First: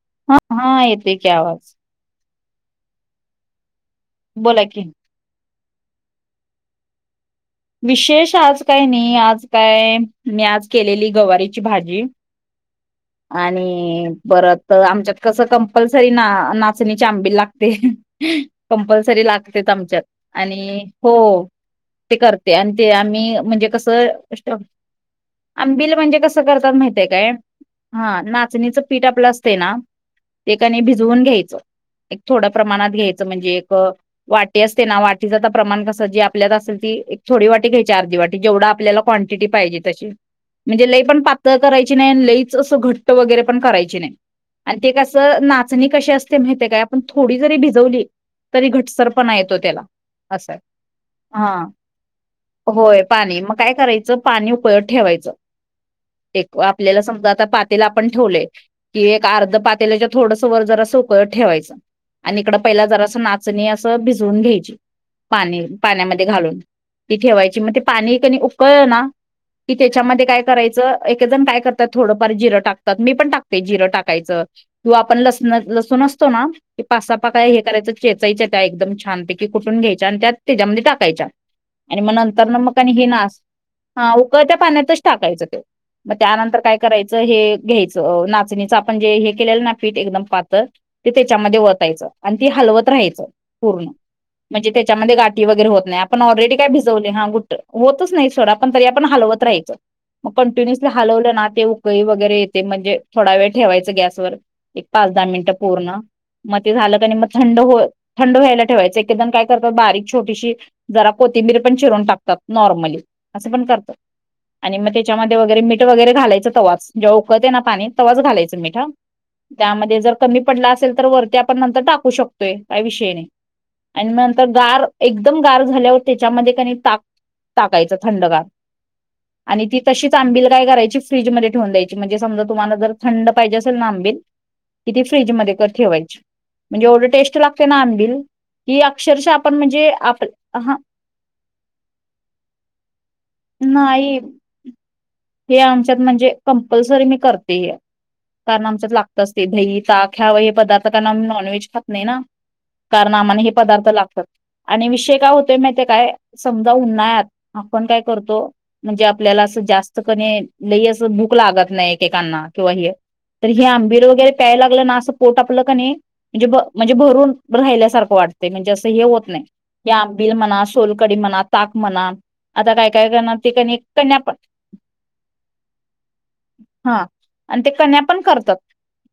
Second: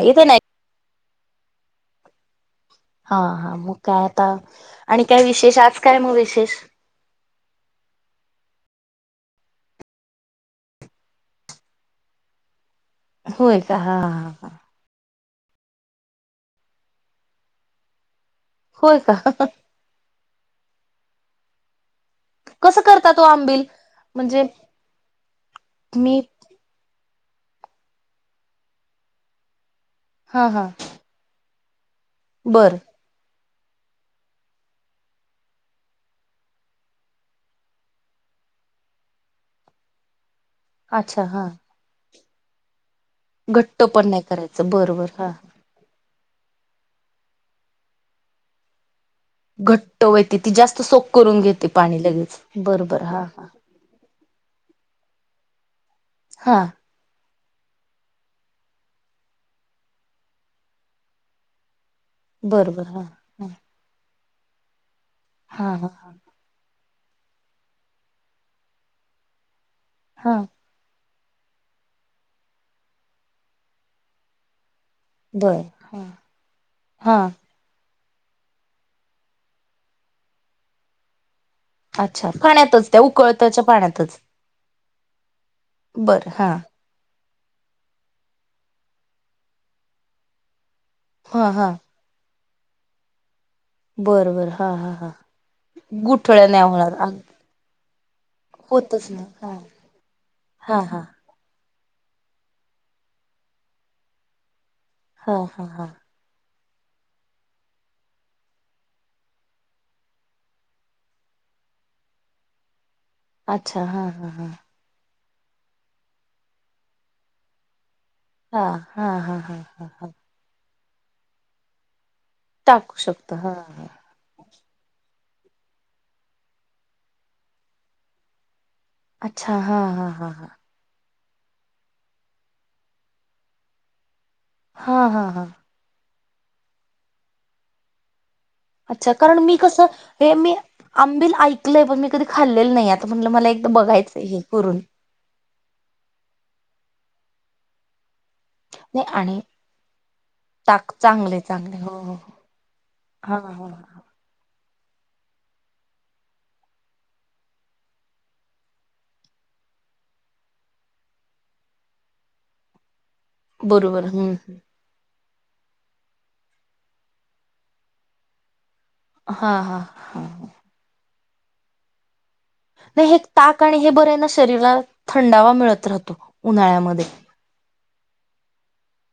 येते हा नाही. हा येतेय आवाज हा हा मगं काय आता बोला की आणि काय विशेष आज काय मगं विशेष? विशेष आज काय नाही आज काय मी आज केलेली गवारीची भाजी होय का हा आणि हा. परत आमच्यात कसं कंपल्सरी ना नाचणीची आंबेल लागते होय का कंपल्सरी लागतेच आमच्यात आणि हो ते करत [inaudible] कसं काय करता तो आंबिल म्हणजे मी हा नाचणीचं पीठ आपलं असते ना हा ते हा काणी भिजवून घ्यायचं एक थोड्या बरं प्रमाणात घ्यायचं म्हणजे, वाटी असते ना वाटीच प्रमाण कस जी आपल्यात असेल ती, थोडी वाटी घ्यायची अर्धी वाट जेवढं आपल्याला क्वांटिटी पाहिजे तशी. म्हणजे, लय पण अच्छा हा पातळ करायची नाही लईच असं घट वगैरे पण घट्ट करायची पण नाही करायचं आणि ते बरं बर हा. नाचणी कशी असते माहिते काय. पण थोडी जरी भिजवली तरी घटसर पण नाय येतो त्याला घट्ट वैती अस ती आहे जास्त सोक करून हा घेते पाणी लगेच बरोबर होय हा पाणी हा. मग काय करायचं. पाणी उकळत ठेवायच एक हा आपल्याला समजा आता पातेला आपण ठेवल की एक अर्ध पातेलाच्या थोडस वर जरास उकळत ठेवायचं. आणि इकडं पहिला बरोबर हा जरा अस हा नाचणी असं भिजवून घ्यायची, पाणी हा हा पाण्यामध्ये घालून. ती ठेवायची मग ते पाणी कणी उकळ ना! की त्याच्यामध्ये हा काय करायचं एक जण काय करतात थोडंफार जिरं टाकतात मी पण टाकते. जिरं टाकायचं. किंवा आपण लस बर हा. लसून असतो ना! की हा पाच-सहा पाकळ्या हे करायचं. चेचायच्या त्या एकदम छानपैकी कुठून घ्यायच्या आणि त्या त्याच्यामध्ये टाकायच्या. आणि मग अच्छा नंतर ना मग पाण्यातच आणि त्या हे नास उकळत्याच्या हा पाण्यातच उकळत्या पाण्यातच टाकायचं ते, मग बरं हा. त्यानंतर काय कराय हे घ्यायचं नाचणीच आपण जे हे केलेलं ना फीट एकदम पातळ ते हा त्याच्यामध्ये हा ओतायचं आणि ती हलवत राहायचं. पूर्ण बरं बरं म्हणजे, हा हा हा त्याच्यामध्ये गाठी वगैरे होत नाही. आपण गुठळ्या ऑलरेडी नाही की होणार भिजवले अग होतच नाही सोड पण त आपण होतच हलवत नाही राहायचं च मग हा कंटिन्युसली हा हलवलं ना ते, ई वगैरे येते म्हणजे थोडा वेळ ठेवायचं गॅसवर एक पाच दहा हा हा मिनिटं हा हा पूर्ण. मग ते झालं क नाही मग थंड हो थंड व्हायला ठेवायचं एकद काय करत बारीक छोटीशी जरा कोथिंबीर पण चिून टाकतात नॉर्मली, अस पण अच्छा करत हा हा हा आणि मग त्याच्यामध्ये वगैरे, मीठ वगैरे, घालायचं तवास जव उळते ना पाणी तवाच घालायच मीठ हा त्यामध्ये जर कमी पडला असेल तर वरती आपण नंतर टाकू शकतो. काही टाकू विषयी नाही, शकतो हा हा आणि नंतर गार एकदम गार झाल्यावर. त्याच्यामध्ये क नइ ताक टाकायच थंडगार! अच्छा आणि ती हा हा तशीच हा हा आंबिल काय करायची फ्रीजमध्ये ठेवून द्यायची म्हणजे समजा तुम्हाला जर थंड पाहिजे आंबील, किती हा हा फ्रीज हा मध्ये ठेवायची म्हणजे एवढं टेस्ट लागते ना आंबिल ही अच्छा अक्षरश कारण आपण मी कसं म्हणजे, आप हे मी हा आंबिल ऐकलंय पण मी कधी खाल्लेलं नाही आता म्हटलं मला एकदा नाही बघायचंय हे करून. हे आमच्यात म्हणजे कंपल्सरी मी करते हे, कारण आमच्यात नाही लागतच आणि ते दही ताक ह्यावा हे पदार्थ ताक कारण आम्ही चांगले नॉनवेज चांगले खात हो नाही हो ना! कारण हा आमाना हे हा पदार्थ लागतात. आणि विषय काय हुतोय माहिते काय समजा उन्हाळ्यात आपण काय करतो म्हणजे आपल्याला असं जास्त कनी लई असं भूक लागत नइ एकेकांना किंवा हे तर हे बरोबर आंबील वगैरे हम्म प्यायला लागलं ना! असं पोट आपलं कनी म्हजे भ म्हजे भरून राहिल्यासारखं वाटतय म्हणजे अस स हे होत नइ हा हा ते हा आंबिल म्हणा, सोलकडी म्हणा, ताक म्हणा, आता काय नाही काय हे करणार ते ताक कणी आणि हे बरे कण्या ना पण शरीराला थंडावा मिळत राहतो हा उन्हाळ्यामध्ये. आणि ते कन्या पण करतात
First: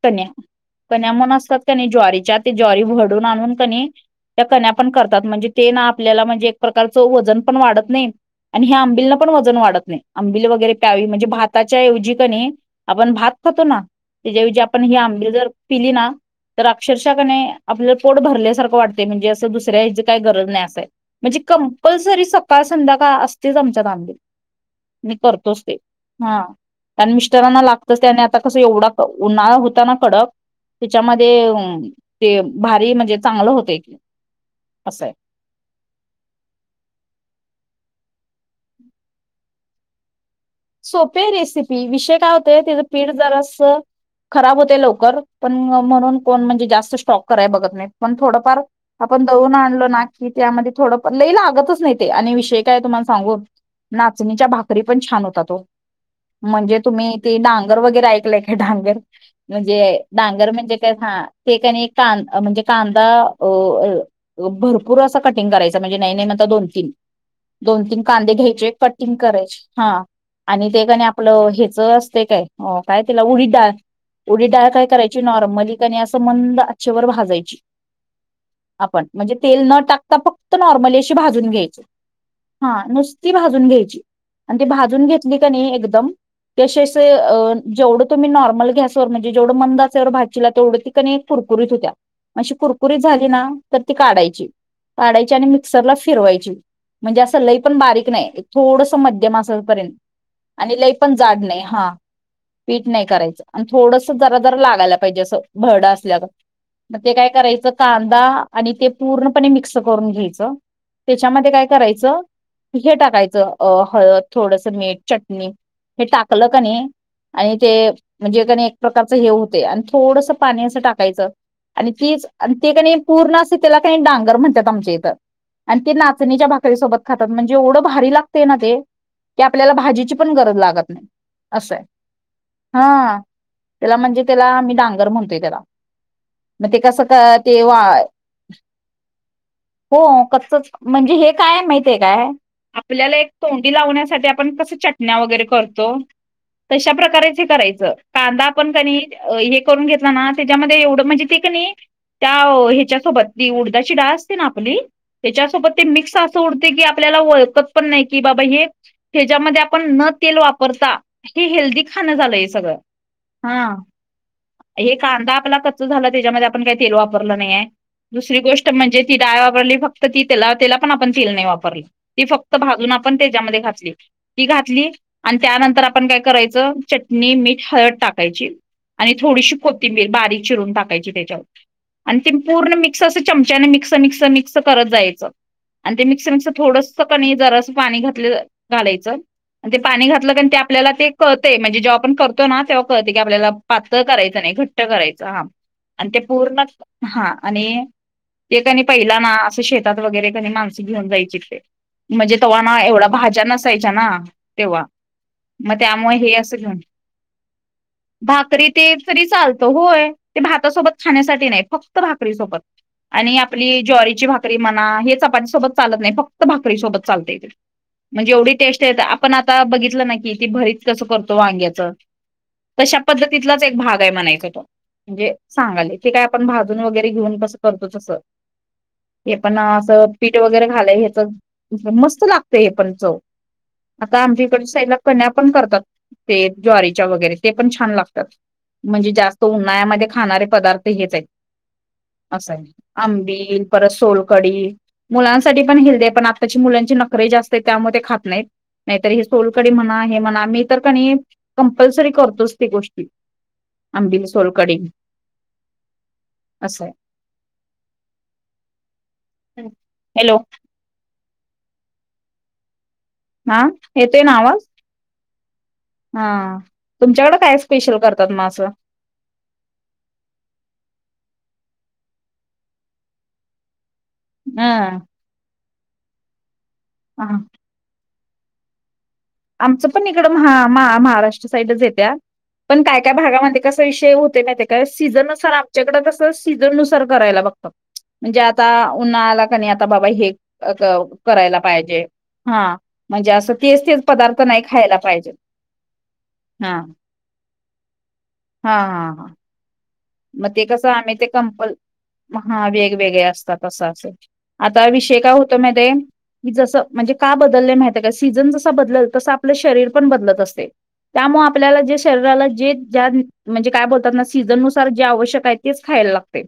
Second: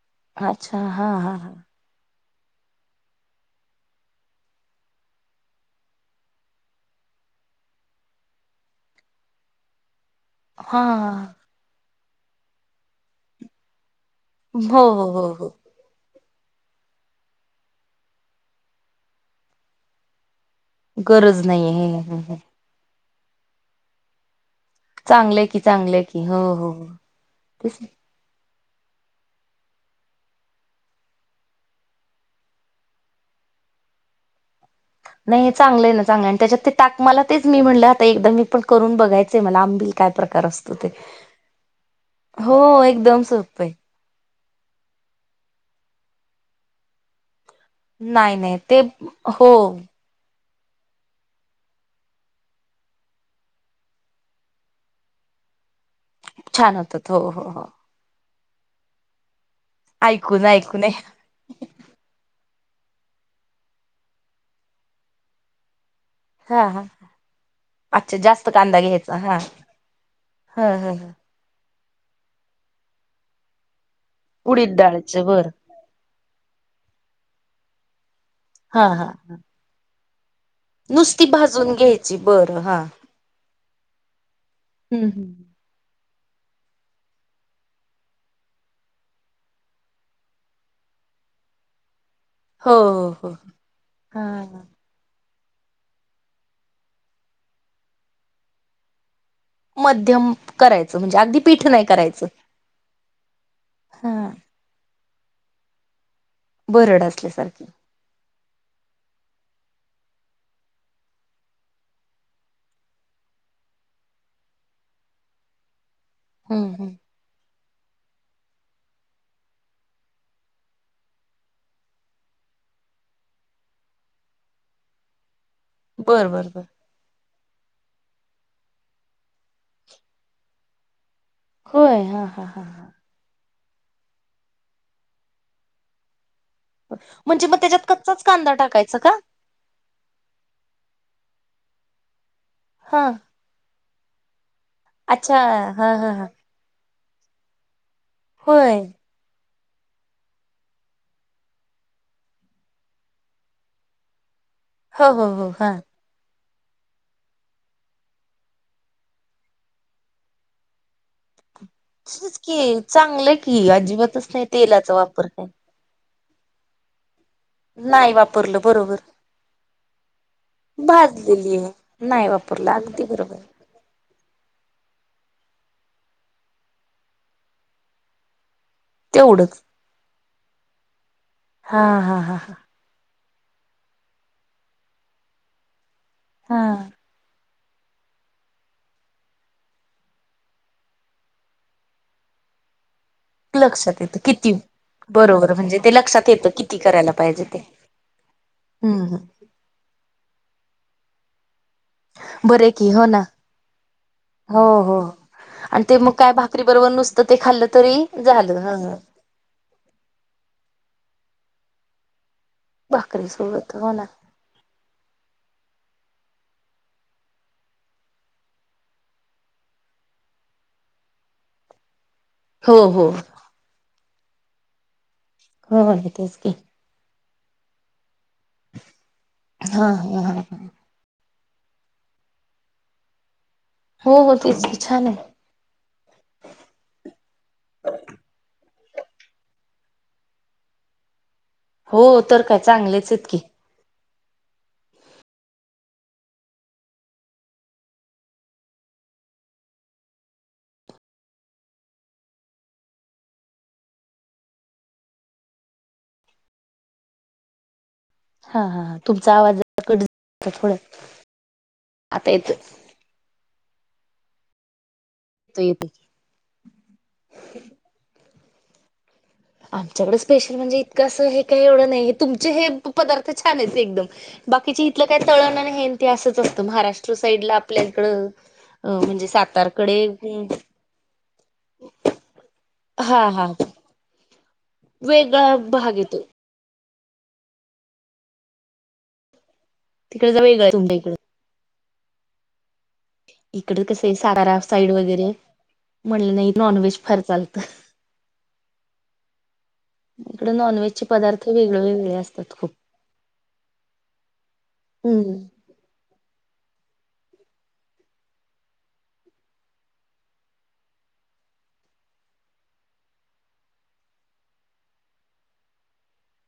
कन्या अच्छा कन्या हा हा म्हणुन हा असतात कनी ज्वारीच्या ज्वारी भरडून आणून कनी त्या कन्या पण करतात म्हणजे ते ना! आपल्याला म्हणजे एक प्रकारच वजन पण वाढत नइ, आणि ह्या आंबिलन पण वजन वाढत नइ. आंबिली वगैरे हा प्यावी म्हणजे भाताच्याऐवजी कणी आपण भात खातो ना! त्याज्याऐवजी हो आपण ही हो हो आंबली जर हो पिली ना! तर अक्षरशा कने आपलं पोट भरल्यासारखं वाटतय म्हणजे, असं दुसऱ्या हेजी काय गरज नइ म्हणजे गरज कंपलसरी नाहीये सकाळ संध्याकाळ असतयच आमच्या आंबिल. मी चांगलंय की करतोच ते चांगलंय की हो हा हो कारन मिस्टरांना तेच लागतच ते आणि आता कस एवढा क उन्हाळा हुता ना कडक त्येच्यामध्ये उम ते भारी म्हणजे चांगलं होतय. नाही चांगलंय ना चांगलंय आणि त्याच्यात ते ताक मला तेच मी म्हणले ते एकदा मी पण करून बघायचंय मला आंबिल काय प्रकार असतो ते सोपीय रेसिपी विषय काय हो हुतोय तज पीठ एकदम जरास सोपं आहे खराब होतय लवकर पण म्हणून कोण म्हणजे जास्त स्टॉक कराय बगत नाहीत पण नाही नाही थोडफार ते आपण हो दळुन आणलो ना की त्यामध्ये थोडं पण लई लागतच नाई ते आणि विषय काय तुम्हाला सांगू नाचणीच्या भाकरी पण छान होतात. छान म्हण्जे होतात तुम्ही हो ते हो हो डांगर वगैरे ऐकलय का डांगर म्हणजे ऐकून डांगर म्हणजे ऐकून काय हा ते कणी कां म्हणजे कांदा अ भरपूर असं कटिंग करायच म्हणजे नाई नइ म्हणता दोन हा हा तीन दोन तीन अच्छा कांदे जास्त घ्यायचे कांदा कटिंग घ्यायचा हा करायचे ह आणि ते कानी ह आपलं हेच असतय काय काय तेला उडीदडाळ. उडीद डाळ काय डाळचे करायची बर नॉर्मलि कनी असं मंद अच्छेवर भाजायची हा आपण हा म्हणजे तेल न टाकता फक्त नॉर्मली अशी भाजून घ्यायची हा नुस्ती भाजून घ्यायची आणि ती भाजून हम्म हम्म घेतली कनी एकदम ती अशी अस अ जेवढं तुमी नॉर्मल गॅसवर म्हणजे जेवढं मंद आचेवर भाजजीला तेवढं ती कुर कुरकुरीत हुत्या म अशी हो कुरकुरीत हो झाली हो ना तर ती काढायची हा काढाय मिक्सरला फिरवायची म्हणजे असं लई पण बारीक नंइ थोडस मध्यम असेपर्यत च मध्यम आणि लय करायचं पण म्हणजे अगदी जाड नइ पीठ नाही हा करायचं. पीठ नाही करायचं आणि थोडस हा. जरा जर लागायला प पहिजे अस भरड असल्या गत म भरड ते काय असल्यासारखी. करायचं कांदा आणि ते पूर्णपणे मिक्स करून घ्यायचं तेच्यामध्ये काय करायचं हे टाकायचं अ हळद थोडस मीठ चटणी हे टाकलं हम्म कनी हम्म. आणि ते म्हणजे कनी एक प्रकारचं हे हुतय आणि थोडस पाणी असं टाकायचं आणि तीच आणि ते कनी पूर्ण अस तेला कनी डांगर म्हणतात आमच्या इथं आणि ते बर नाचणीच्या बर बर. भाकरीसोबत खातात म्हणजे एवढं भारी लागतय ना ते की आपल्याला भाजी ची पण गरज लागत नाही असाय होय हा हा हा हा. हां तेला म्हणजे तेला आमी डांगर म्हणतोय तेला मग ते कसं क म्हणजे मग ते वा त्याच्यात कच्चाच कांदा टाकायचा का? हो कच्चच म्हणजे हे काय माहिती काय हा. आपल्याला एक तोंडी लावण्यासाठी आपण कस अच्छा वगैरे करतो हा हा हा तशा प्रकारेच हे करायचं कांदा पण होय कणी एक करून घेतला ना त्याच्यामध्ये एवढ म्हणजे ते कनी त्या ह्याच्या सोबत ती उडदाची डाळ असत्या ती आपली हो हो हो त्याच्यासोबत हा. ते मिक्स आस सोडते की आपल्याला ओळखत पण नाही की बाबा हे हेच्यामध्ये पण न तेल वापरता हे हेल्दी खाण झालं तेच हे की सगळं चांगलं हा की अजिबातच नाही तेलाचा हे वापर कांदा काय. आपला कच्चा झाला त्याच्यामध्ये आपण काही तेल वापरलं नाहीये नाही दुसरी वापरलं गोष्ट बरोबर म्हणजे ती डाळ वापरली फक्त ती तेला तेला पण आपण तेल नाही भाजलेली आहे. वापरली ती नाही फक्त वापरलं भाजून अगदी आपण बरोबर त्याच्यामध्ये घातली ती घातली आणि त्यानंतर आपण काय करायचं चटणी मीठ हळद टाकायची आणि थोडीशी तेवढंच कोथिंबीर बारीक चिरून टाकायची त्याच्यावर हा आणि हा त हा हा. पूर्ण मिक्स अस चमच्याने मिक्स मिक्स मिक्स करत जायच आणि ते मिश्रण हा. थोडसं कणी जरा पाणी घातलं घालायचं ते पाणी घातलं कारण ते आपल्याला ते कळतय म्हणजे जेव्हा आपण करतो ना तेव्हा की आपल्याला लक्षात पातळ येतं करायचं किती नाही घट्ट करायचं हा बरोबर म्हणजे आणि ते लक्षात येतं पूर्ण किती करायला हा पाहिजे ते आणि ते कणी हम्म. हम्म. पहिला ना असं शेतात वगैरे कनी माणस घेऊन जायची ते म्हणजे तव्हा बरे ना की हो एवढा भाज्या नसायच्या ना हो तेव्हा हो आणि ते मग त्यामुळे हे काय असं भाकरी घेऊन बरोबर नुसतं ते खाल्लं तरी भाकरी झालं ते तरी चालतं होय ते भातासोबत खाण्यासाठी नाही फक्त भाक भाकरी सोबत भाकरी आणि सोबत आपली हो ना ज्वारीची भाकरी मना हे चपाती सोबत चालत नाही फक्त फक्त भाकरी सोबत चालतंय म्हणजे एवढी टेस्ट येत्या आपण आता बघितलं ना की ती भरीत कसं करतो वांग्याच हो तशा हो पद्धतीतलाच एक भाग का म्हणायच म्हणजे सांगाले हो ना हे काय तेच आपण की भाजून वगैरे घेऊन कसं करतो तसं हे पण हा असं ह पीठ ह वगैरे घालंय ह्याच मस्त लागतंय हे पण चव आता हो हो आमच्या इकडच्या तेच की साईडला छान कण्या आहे पण करतात ते ज्वारीच्या वगैरे ते पण छान लागतात म्हणजे जास्त उन्हाळ्यामध्ये खाणारे पदार्थ हेच आहेत हो तर असं काय आहे चांगलेच आहेत की आंबिल परत सोल कढी मुलांनसाठी पण हेल्दी पण आताची मुलांची नखरे जास्त त्यामुळे ते खात नाहीत नाहीतर हे सोलकढी म्हणा हे म्हणा मी तर कणी कंपल्सरी करतोच ती गोष्टी आंबील सोलकढी असं हाय हा हा तुमचा आवाज कट हॅलो थोड आता येतोय हा येतोय ना आवाज येतोय येतोय हा तुमच्याकडे काय स्पेशल करतात मग असं आमच्याकडे स्पेशल म्हणजे इतकं असं हे काही एवढं नाही हे तुमचे हे पदार्थ छान आहेत एकदम बाकीचे इथलं काय तळण आणि हेन ते असंच असतं महाराष्ट्र ह साईड ला आपल्या इकडं अ म्हणजे आमचं पण इकडं सातारकडे महा महा महाराष्ट्र साईडलाच येत्या पण काय काय हा हा भागामध्ये कसा विषय होतेय माहीत आहे का सीझन नुसार वेगळा भाग आमच्याकडे कस येतो सीझन नुसार करायला बघत म्हणजे आता उन्हाळाला आता बाबा हे तिकडे ज वेगळा आहे तुमच्या इकड करायला पाहिजे हा म्हणजे असं इकडे तेच तेच कसं आहे पदार्थ सातारा नाही साईड खायला वगैरे पाहिजे. म्हटलं नाही हा नॉनव्हेज फार चालतं हा हा हा मग इकडे ते कसं नॉनव्हेजचे आम्ही ते पदार्थ कंपल वेगळे वेगळे असतात हा खूप वेगवेगळे असतात असं असे आता विषय काय हम्म होतोय माहित आहे का की जसं म्हणजे का बदलय माहित आहे काय सीझन जस बदलल तसं आपलं शरीर पण बदलत असतय त्यामुळे आपल्याला जे शरीराला जे ज्या म्हणजे काय बोलतात ना सीझन नुसा जे आवश्यक आहे तेच खायलाला लागतय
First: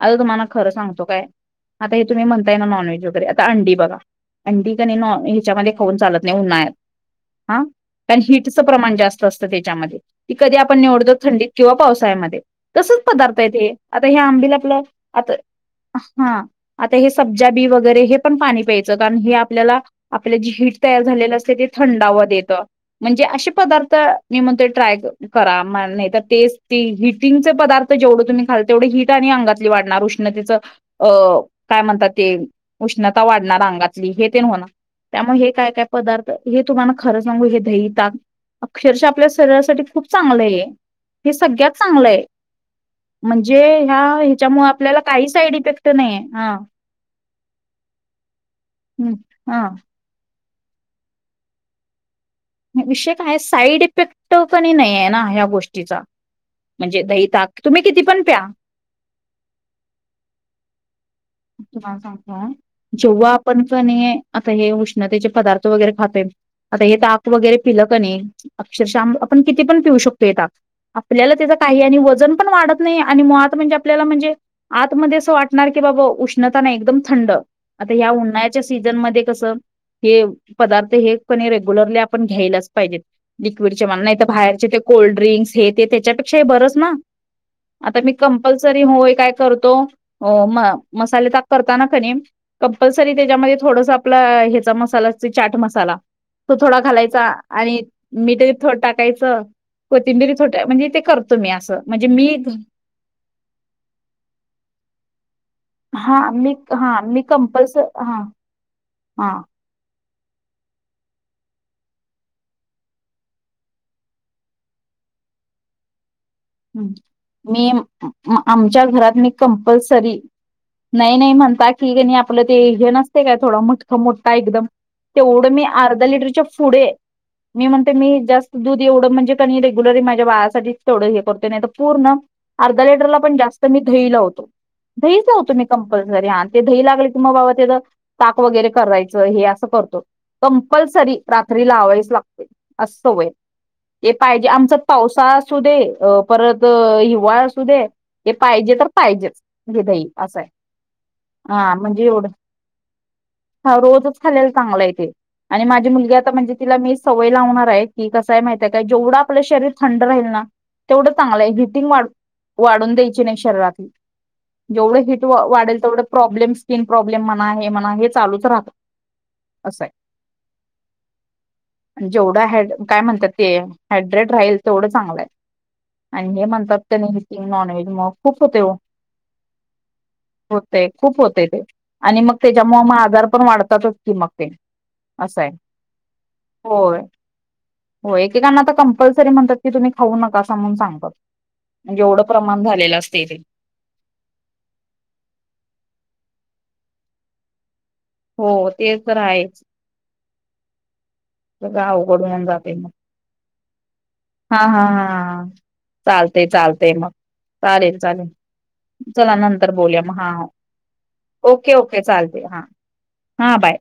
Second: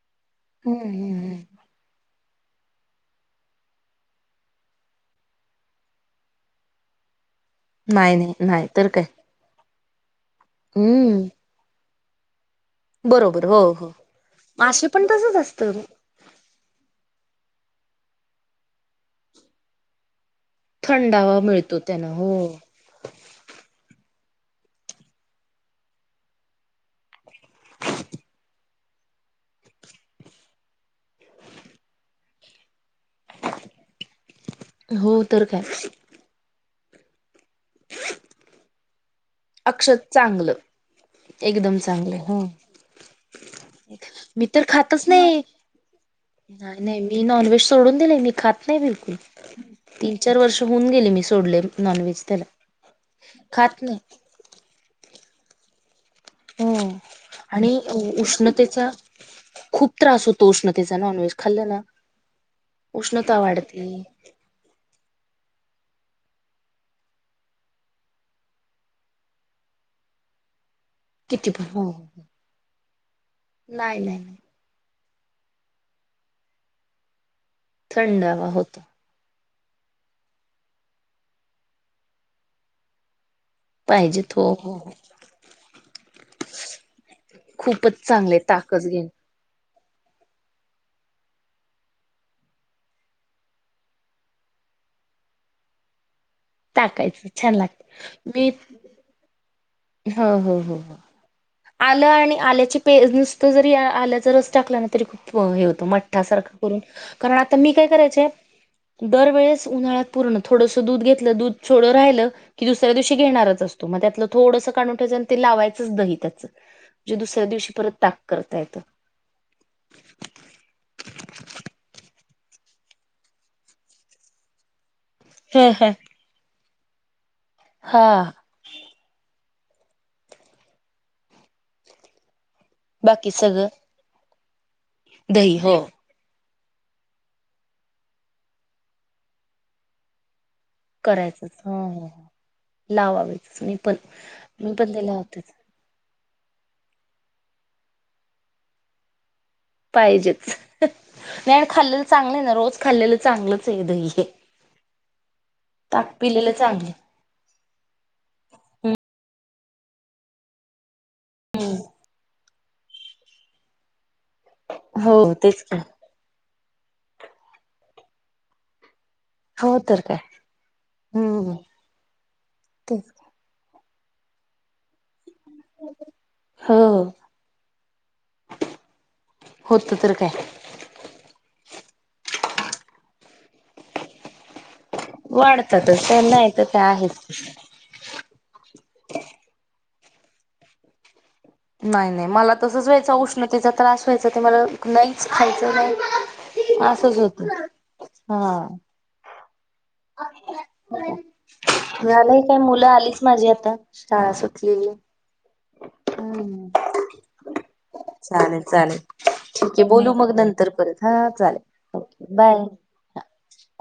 आता तुम्हाला खरं सांगतोय हम्म काय तुम्ही म्हणताय ना नॉनव्हेज वगैरे आता अंडी बघा अंडी कणी नॉ ह्याच्यामध्ये खाऊन चालत नाही ऊन्हाळ्यात ‌ हा नाही पण नाही हीटचं नाही तर प्रमाण काय जास्त असतं त्या त्यामध्ये कधी आपण निवडतो हम्म थंडीत किंवा पावसाळ्यामध्ये तसंच पदार्थ बरोबर आहेत हो हे हो आता हे आंबली आपलं मासे पण आता तसच असतं हा आता हे सब्ज [unintelligible] बी वगैरे हे पण पाणी प्यायचं कारण हे आपल्याला आपलं जी हीट तयार झालेलं थंडावा असते ते मिळतो त्यानं थंडाव हो देतं म्हणजे असे पदार्थ मी म्हणतो ट्राय करा मल नाही तर तेच ती हिट [unintelligible] चे पदार्थ जेवढ तुम्ही खाल तेवढ हीट आणि अंगातली वाढणार उष्णतेच काय म्हणतात ते उष्णता वाढणार अंगातली हे ते होणार हो तर त्यामुळे काय काही काही पदार्थ तुम्हाला खरं सांगु हे ताई इथं अक्षरशः आपल्या शरीरासाठी खूप चांगलं आहे हे सगळ्यात चांगलं चांगलयं आहे हं म्हणजे ह्या मी तर ह्याच्यामुळे आपल्याला खातच काही नाही, साईड इफेक्ट नाहीये हा नाही मी नॉनव्हेज सोडून मी खात नाही हं, बिलकुल हा तीन चार वर्ष होऊन गेले मी सोडले नॉनव्हेज- त्याला विषय काय खात साईड इफेक्ट नाही कण नाहीये ना या गोष्टीचा. हो म्हणजे दही ताक आणि तुम्ही किती पण प्या उष्णतेचा खूप त्रास होतो उष्णतेचा नॉनव्हेज खाल्लं ना तुम्हाला सांगतो जेव्हा उष्णता आपणच वाढते नाही आता हे उष्ण त्याचे पदार्थ वैगरे खातोय आता हे ताक वैगरे पिल की नाही अक्षरशः आम आपण किती पण पिउ शक आपल्याला किती त्याचं पण काही हो आणि वजन पण वाढत नाही. आणि मुळात म्हणजे नाही आपल्याला नाही म्हणजे नाही आत मध्ये असं वाटणार की बाबा उष्णता नाही एकदम थंड आता ह्या थंड हवा उन्हाळ्याच्या होत सीझन मध्ये कसं हे पदार्थ हे पण रेग्युलरली आपण घ्यायलाच पाहिजेत. लिक्विडचे मला नाही पाहिजे तर हो बाहेरचे हो ते हो कोल्ड्रिंक्स हे ते त्याच्यापेक्षाही बरंच ना. आता खूपच मी चांगले कंपल्सरी ताकच घेण होय काय करतो म मसाले ताक करताना कनी कंपलसरी त्याच्यामध्ये थोडसं आपला ह्याचा मसाला चाट मसाला तो थोडा घालायचा टाकायचं छान आणि लागत मी मीठही थोड टाकायचं. हो कोथिंबीरी हो छोट्या हो म्हणजे हो ते करतो मी. असं आलं म्हणजे मी आणि आल्याचे पेज नुसत जरी आल्याचा रस टाकला ना तरी खूप हो हे होत हा मी मठ्ठासारखं करून हा कारण आता मी कंपल्स काय हा करायचे दर हा वेळेस उन्हा ह्यात पुर्ण थोडसं दुध घेतलं, दुध थोड राहील कि दुसऱ्या दिवशी घेणारच असतो मग त्यातलं थोडसं काढून त्यांच्या ने ते लावायच च दही त्यात मी करता येतं. आमच्या घरात मी कंपलसरी नाही नाही म्हणता की गणी आप आपलं हे नसते काय थोडा मटका मोठा एकदम तेवढं मी हं हं. अर्धा लिटरच्या पुढे मी म्हणते मी हा जास्त दूध एवढं म्हणजे कानी रेग्युलरी माझ्या बाळासाठी तेवढं हे करतो नाही पूर्ण अर्धा लिटरला बाकी पण जास्त सगळं मी दही लावतो. दहीच लावतो दही मी हो कंपलसरी आ ते दही लागले की मग बाबा त्याचं ताक वगैरे करायचं हे असं करतो कंपलसरी करायचंच रात्री ह ह. लावायच लागते असं व्हय लावावेच मी पण हे पाहिजे मी आमचा पण ते पावसाळा लावतेच असू दे परत हिवाळ असू दे हे पाहिजे तर पाहिजेच. हे दही असं आहे पाहिजेच. नाही हा खाल्लेलं म्हणजे एवढं चांगलं आहे ना. रोज खाल्लेलं चांगलंच आहे दही रोजच हे. खालेलं चांगलं आहे ते. आणि माझी मुलगी ताक आता पिलेलं म्हणजे तिला चांगलं मी आहे. सवय लावणार आहे. की कसाय माहित आहे काय जेवढा आपलं शरीर थंड राहील ना तेवढं चांगलं आहे हिटिंग वाढ वाढून द्यायची नाही शरीरातली. जेवढं हिट हो तेच की. वाढेल तेवढं प्रॉब्लेम स्किन प्रॉब्लेम म्हणा हे म्हणा हे चालूच राहतं. हो असय तर काय हम्म जेवढा हॅड काय तेच म्हणतात ते हायड्रेड राहील तेवढं चांगलं आहे. आणि हे हो म्हणतात त्यानी हिटिंग नॉन व्हेज मग खूप होते हो. होत तर काय. होते खूप होते ते आणि मग त्याच्यामुळ मग आजार पण वाढतातच की मग ते असं आहे वाढतातच नाही तर काय होय. आहेच हो एकेकांना तर कंपल्सरी म्हणतात की तुम्ही खाऊ नका असं म्हणून सांगतात. म्हणजे नाही एवढं नाही मला प्रमाण तसच झालेलं व्हायचं असते ते उष्णतेचा त्रास व्हायचा ते मला नाहीच खायचं नाही. असंच होतं. हो हा. ते तर आहेच‌ सगळं अवघड झालंय होऊन काय जातेय मुलं मग आलीच माझी आता शाळा हा हा सुटलेली आहे. हा चालते हम्म चालते मग चालेल चालेल चला ठीक नंतर आहे. बोलूया बोलू हा मग नंतर परत हा ओके चालेल ओके चालते हा बाय. [unintelligible] हा बाय.